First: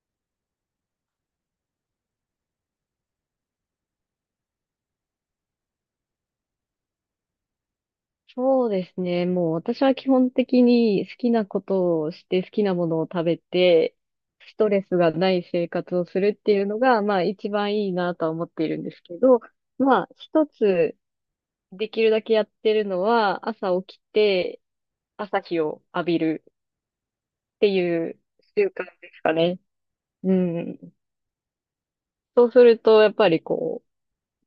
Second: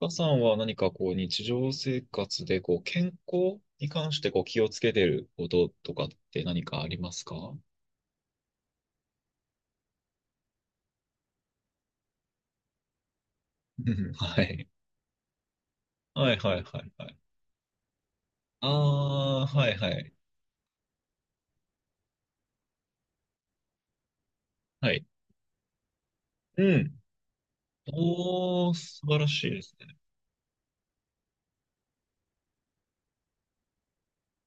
岡さんは何かこう日常生活でこう健康に関してこう気をつけてることとかって何かありますか？うそうですね。もう私は基本的に好きなことをして好きなものを食べて、ん。 はスい。トレスがない生活をすはるいってはいいうのはいが、はまい。あ一番いいなとは思ってあいるんですけど、あ、はいはまあい。一つできるだけやってるのは、朝起きてはい。朝日を浴びるうん。っていう習おー、慣素で晴すらかしいね。ですね。うん。そうすると、やっぱりこ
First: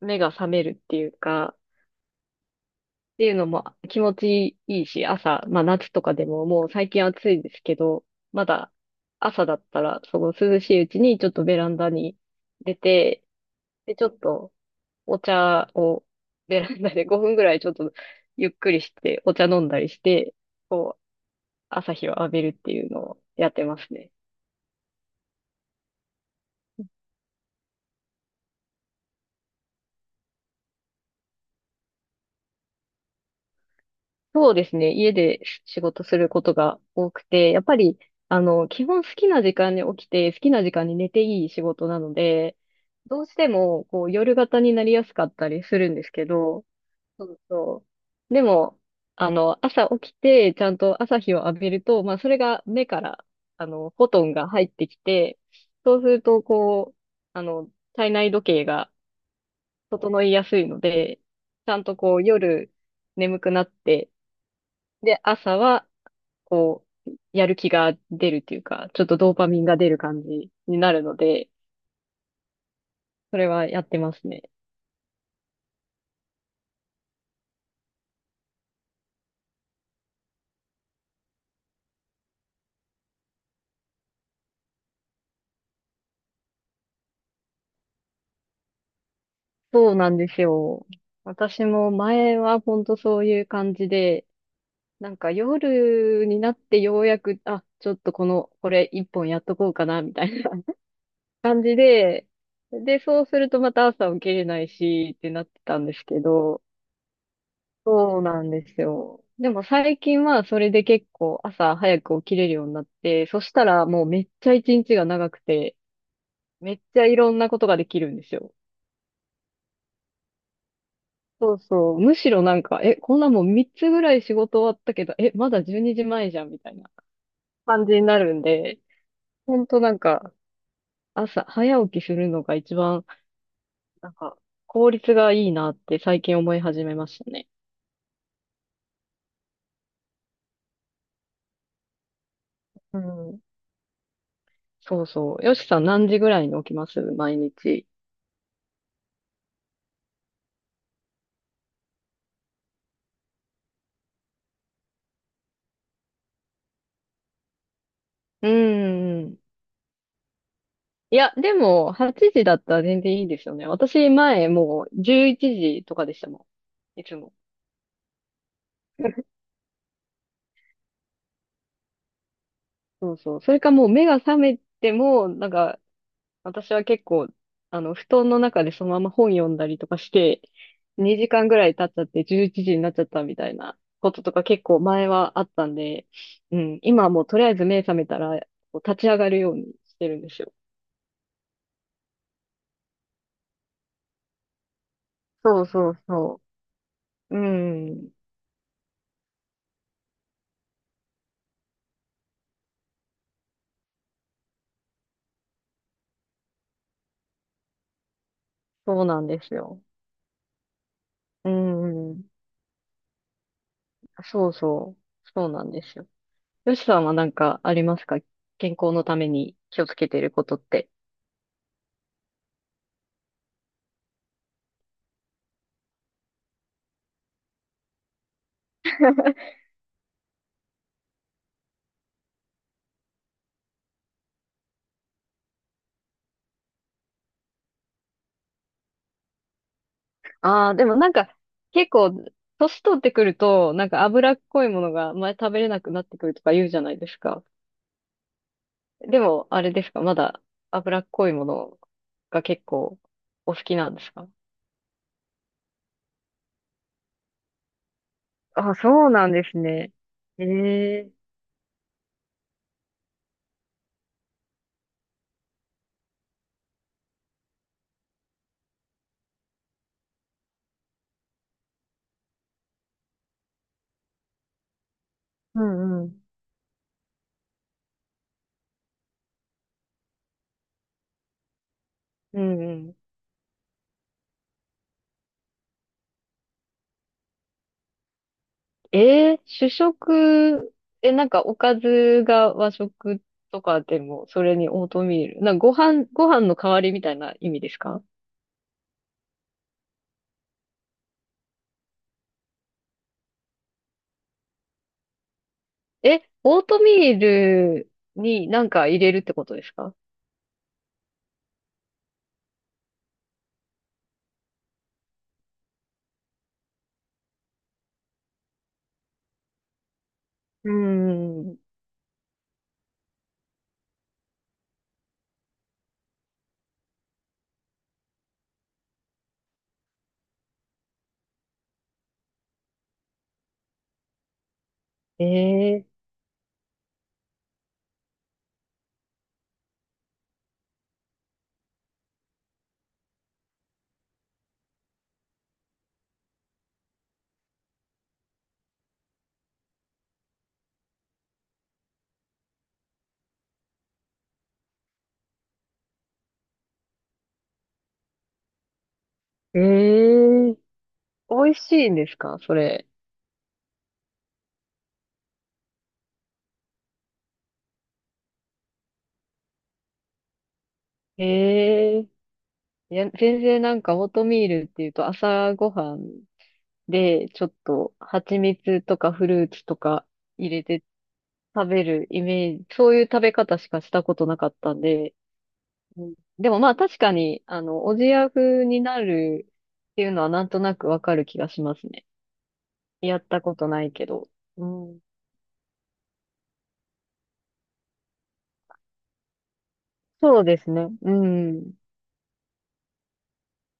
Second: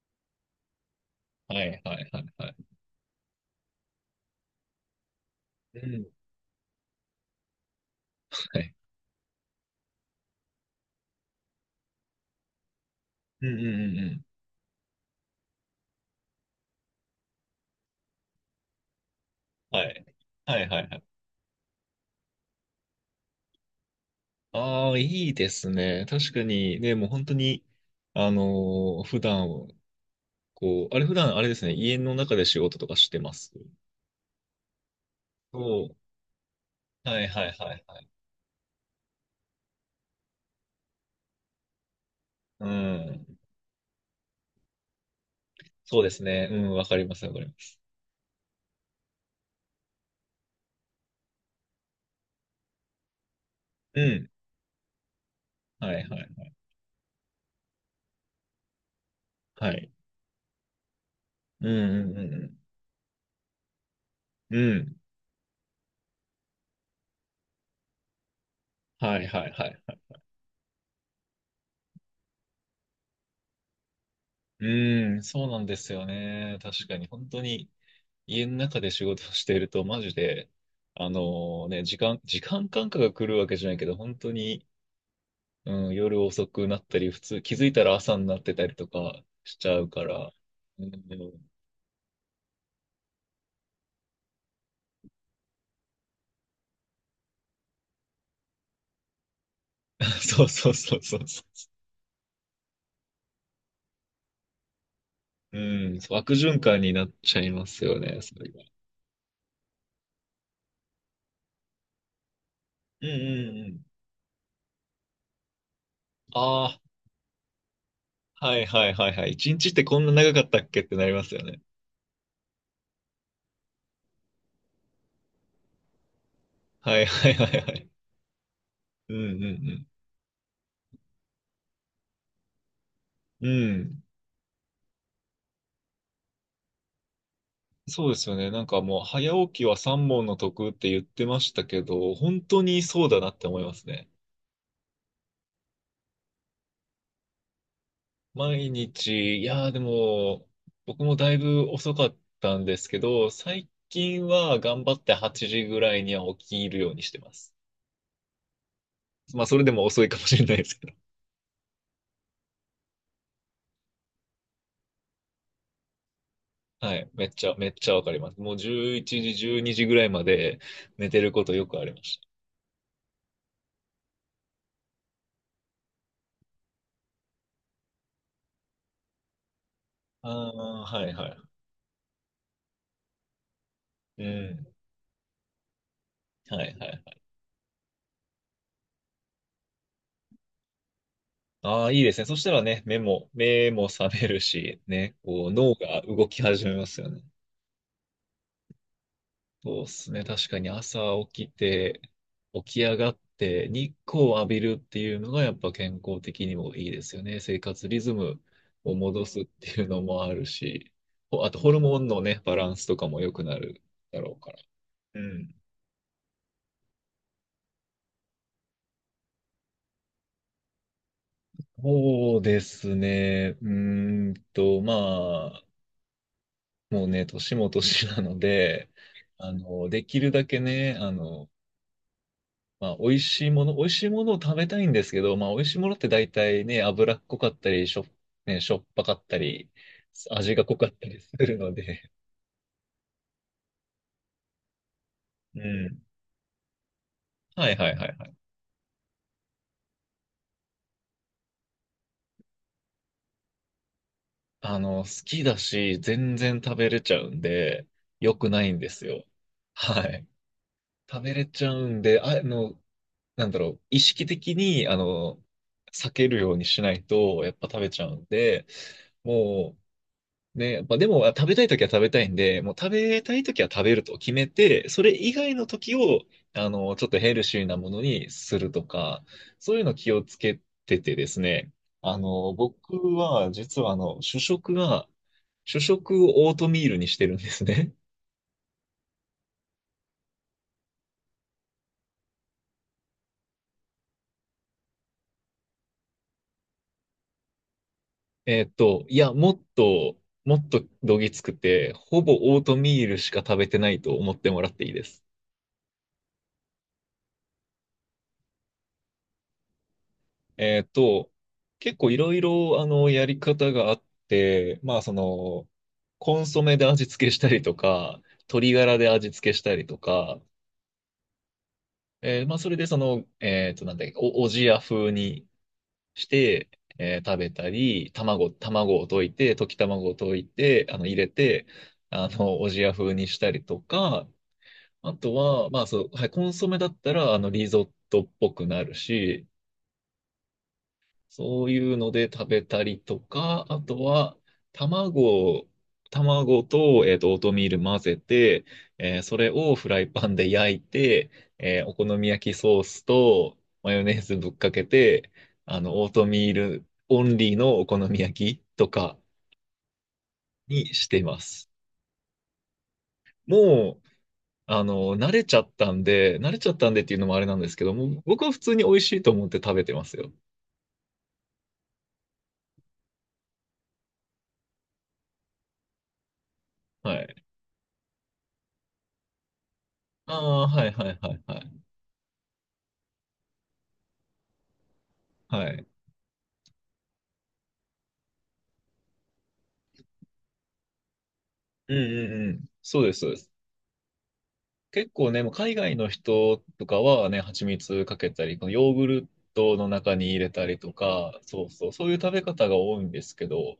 う、目が覚めるっていうか、はいはいはいはい。っていうのも気持ちいいし、朝、まあう夏とん。かでももう最近暑いですけど、まはだい。朝だったら、その涼しいうちにちょっとベランダに出て、うんうんうで、んうちょっん。とお茶をベランダで5分ぐらいちょっとゆっくりして、お茶飲んだはりしい。て、はいはいはこう、い。朝日を浴びるっていうのをやってますね。ああ、いいですね。確かにね、もう本当に、普段、あれ普段あれですね、家の中で仕事とかしてます。そうですね。家でそ仕う、事することが多はくいはいて、やっはぱいはり、い。基本好きな時間に起きて、好きな時間に寝ていい仕事なので、うどうん。しても、こう、夜型になりやすかったりするんそうでですすけね。うど、ん、わかります、そわかうります。そう。でも、朝起きて、ちゃんと朝日を浴びると、まあ、それが目から、うフォトん。ンが入ってきて、はいそはういすはるい。と、こう、体内時計がはい。整いやすいので、うちゃんとんうこんうう、ん夜眠くなって、うん。うん。で、朝はこう、やる気が出るっていうか、ちょっとはいドーパはいミンはが出るい。感じになるので、それはやってますね。うん、そうなんですよね。確かに、本当に家の中で仕事をしていると、マジで、あのね、時間感覚が来るわけじゃないけど、本当に、うん、夜遅くなったり、普通、気づいたら朝になってたりとかしちゃうそうかなんでら、すうよ。ん。私も前は本当そういう感じで、なんか夜になってようやく、あ、ちょっとこれ一本やっとこうかな、みたいそうな そう そうそうそう。感じで、で、そうするとまた朝起きれないし、ってなっうてたんでん、すそうけ悪循ど、環になっちゃいますよね、そうそなれんが。ですよ。でも最近はそれで結構朝早く起きれるようになっうんうて、そしんたうん。らもうめっちゃ一日が長くて、めあっちゃいろんなことができるんですあ、よ。はいはいはいはい。一日ってこんな長かったっけってなりますよそうね。そう。むしろなんか、え、こんなもう3つぐらい仕事終わったけど、え、まだ12時前じまえじゃんみたいなはいはいはいは感い。じになるんで、うんうほんとんなんか朝早起きするのが一番うん。うん。なんか効率がいいなって最近思い始めましたね。そうですよね。なんかもう、早起きは三問の得って言ってましたけど、本当にうそうだなっん。て思いますね。そうそう。よしさん何時ぐらいに起きます毎日？毎日、いやーでも、僕もだいぶ遅かったんですけど、最近は頑張って8時ぐらいには起きるようにしてます。うんうん。まあ、それでも遅いかもしれないです。いや、でも、8時だったら全然いいですよね。私、前、もう、11時とかでしたもはん。いい。つめっも。ちゃ、めっちゃわかります。もう11時、12時ぐらいまで寝てることよくありましそうそう。それかもう、目が覚めても、なんか、私は結構、布団の中でそのまま本読んだりとかした。あて、あ、はいは2い。時間ぐらい経っちゃって11時になっちゃったみたいなことうとか結ん。構前はあったんで、うはいん、はいは今はい。もうとりあえず目覚めたら、こう立ち上がるようにしてるんですよ。ああ、いいですね。そしたらね、目も覚めるし、ね、こうそう脳そがう動きそ始めますよね。う。うん、そうっすね。確かに朝起きて、起き上がって日光を浴びるっていうのがやっぱ健康的にもいいですよね。生活リズムをそうな戻んすでっすてよ。いうのもあるし、ほうあとホルモンのん。ね、バランスとかも良くなるだろうそかうら。そう。うそうん。なんですよ。よしさんはなんかありますか？健康のために気をつけていることって。そうですね。まあ、もうね、年も年なので、できるだけね、まあ、美味しいものを食べたいんですけど、まあ、美味しいものって大体ね、脂っこかったり、ね、しょっぱかったり、味がああ、濃でかっもたなんりかするの結で、構、年取ってくると、なんか脂っこいものが前食うべれなくん。なってくるとか言うじゃないですか。はいはいはいはい。でも、あれですか？まだ脂っこいものが結構お好きなんですか？好きだし、全然食べれちゃうんで、良くないあ、んですそうよ。なんですね。はい。ええ。食べれちゃうんで、なんだろう、意識的に、避けるようにしないと、やっぱ食べちゃうんで、もう、ね、やっぱでも、あ食べたいときは食べたいんで、もう食べたいときは食べると決めて、それ以外うのときんうを、ん。ちょっとヘルシーなものにするとか、そういうの気をつけててですね、う僕んは、実は、主食をオートミールにしてるんですね。主食、え、なんかおかずが和食とかでも、それにオートミール。なんかご飯の代わりみたいな意味ですか？いや、もっと、もっとどぎつくて、ほぼオートミールしか食べてないと思ってもらっていいです。え、オートミールになんか入れるってことですか？えーっと、結構いろいろ、やり方があって、まあ、コンソメで味付けしたりとか、鶏ガラで味付けしたりとか、うーん。まあ、それでその、なんだっけ、おじや風にして、食べたり、卵を溶いて、溶き卵を溶いて、入れて、おじや風にしたりとか、あとは、まあえそう、はい、コンソメだったら、リゾットっぽくなるし、そういうので食べたりとか、あとは、卵を、卵と、オートミール混ぜて、それをフライパンで焼いて、お好み焼きソースとマヨネーズぶっかけて、オートミールオンリーのお好み焼きとかー、えー、にしてま美味す。しいんですかそれ？もう、慣れちゃったんで、慣れちゃったんでっていうのもあれなんですけども、僕は普通に美味しいと思って食べてますよ。えー、いや、全然なんかオートミールっていうと朝ごはんはで、い。ちょっと蜂蜜とかフルーツとか、あ入れあ、てはいはいはいは食い。べるイメージ、そういう食べ方しかしたことなかったんで、はい。うんでもまあ確かに、おじや風になるっていうのはなんとなくわかる気がしますうんね。うんうん。そうでやす、っそうでたす。ことないけど。うん、結構ね、もう海外の人とかはね、蜂蜜かけたり、このヨーグルトの中に入そうれでたすりね。とうか、そうん。そう、そういう食べ方が多いんですけど、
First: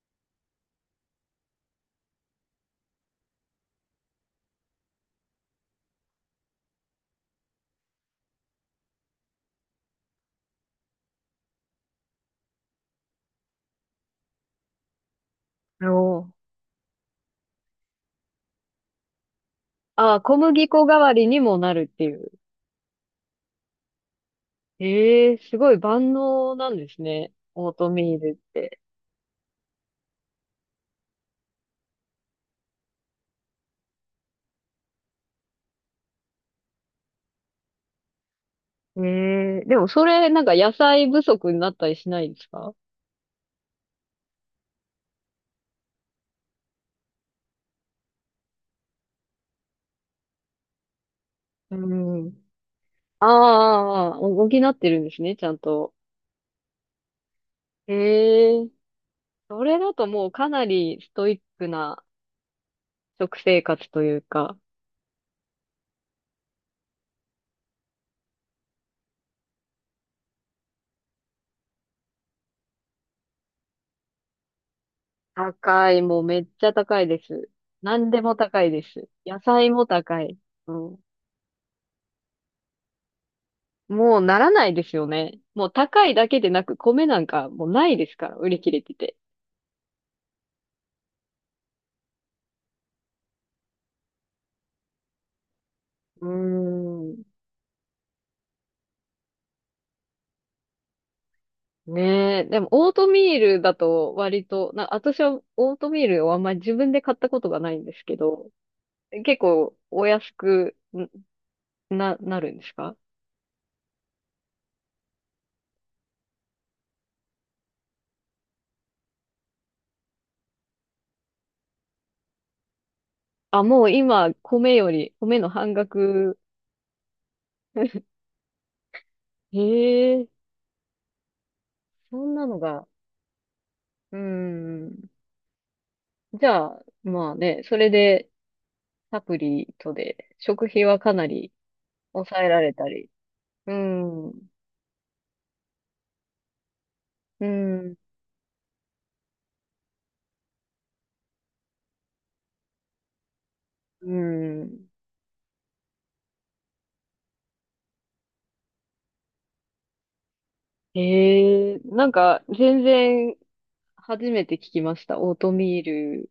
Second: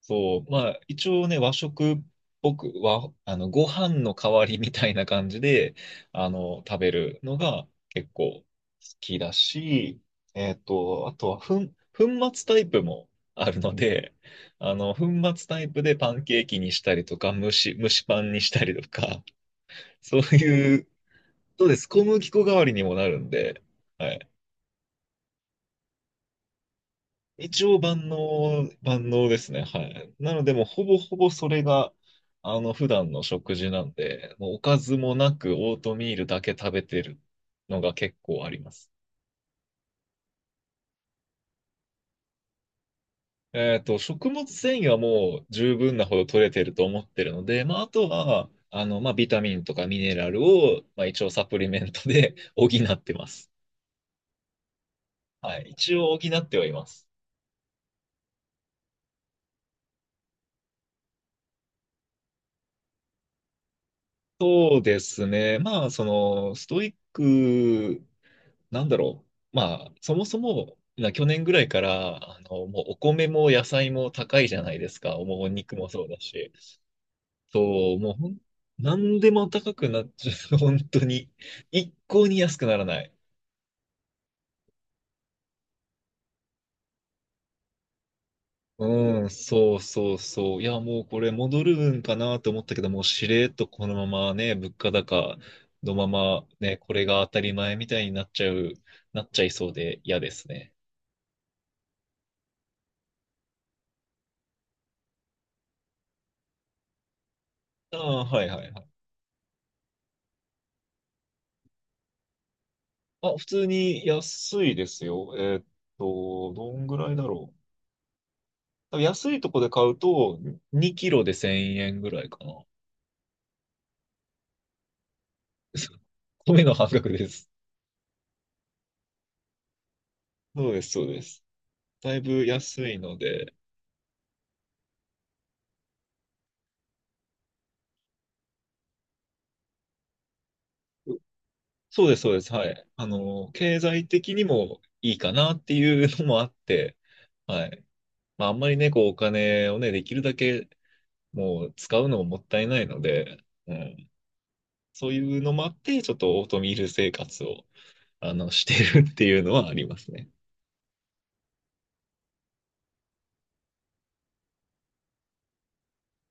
そう、まあ、一応ね、和食っぽく、和、あの、ご飯の代わりみたいな感じで、食べるのが結構好きだし、あとは、粉末タイプもあるので、粉末タイプおでパンーケーキにしたりとか、蒸しパンにしたりとか、あそうー、小麦い粉う、代わりにもそうなです。るっ小てい麦う。粉代わりにもなるんで、はい。ええすごい万能なんですね。一オー応ト万ミールっ能、て。万能ですね。はい。なので、もうほぼほぼそれが、普段の食事なんで、もうおかずもなくオートミールだけ食べてるのが結構あります。ええでもそれなんか野菜不足になったりしないですか？食物繊維はもう十分なほど取れてると思ってるので、まあ、あとは、まあ、ビタミンとかミネラルを、まあ、一応サプリうメントで ん。補ってまあーす。あー、あー補ってるんですね、ちゃはんい。一と。応補ってはいます。ええそれだともうかなりストイックな食生活というか、そうですね。まあ、ストイックなんだろう。まあ、そもそも、去年ぐらいから、もうお米も野菜も高いじゃないですか。もうお肉も高い、そうだもうめっし。ちゃ高いです。そう、何もうでも高いでなす。んで野も菜高もくなっ高ちゃい。う。う本ん。当に。一向に安くならない。もうならないですよね。もう高いだけでなく、米なんかもうないですから、売り切れてて。うん、そうそうそう。いや、もうこれ戻るんかなと思ったけど、もうしれっとこのままね、物価高のまうまね、これーがん。当たり前みたいになっちゃいそうで嫌ですね。ねえ。でも、オートミールだと割と、私はオートミールをあんまり自分で買ったことがないんであすけあ、はいど、はいはい。結構お安くんなるんですか？あ、普通に安いですよ。どんぐらいだろう。多分安いとこで買うと、2キロで1000円ぐらいかな。あ、もう今、米より、米の半額。米の半額です。へえ、そうです、そうです。だそいんぶなのが。安いので、うーん。じゃあ、まあね、それで、サプリとで、食費はかなりそうです、そうで抑えす。らはれい。たり。うー経済ん。う的にもいいかなっていうのもあって、ーはい。ん。まあ、あんまりね、こう、お金をね、できるだけもう使うのももったいないので、ううん。ーん。そういうのもあって、ちょっとオートミール生活をしてるっていうのはありますね。へえ、なんか、全然、初めて聞きました。オートミール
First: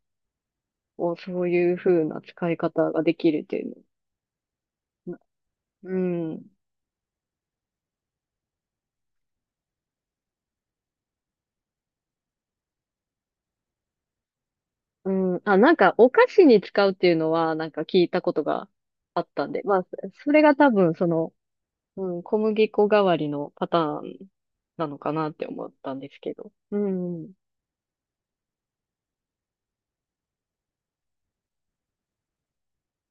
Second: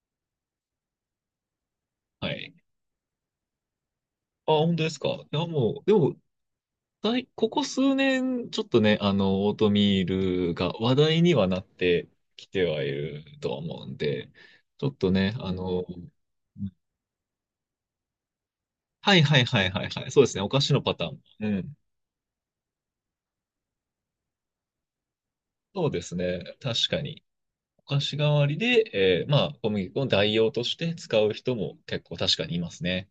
をそういう風なは使い。い方ができるっていうあ、本当ですか。の。いや、もう、うでも、ーん。ここ数年、ちょっとね、オートミールが話題にはなってきてはいるとは思うんで、ちょっとうね、ん、あ、なんか、お菓子に使うっていうのは、なんか聞いたことがはいあっはいたんはで、いまはあ、いはい。そうでそすね。れおが菓多子のパ分、ターン。うん。うん、小麦粉代わりのパターンなのかなって思っそうたんでですすけね。ど。う確かに。ん。お菓子代わりで、まあ、小麦粉を代用として使う人も結構確かにいますね。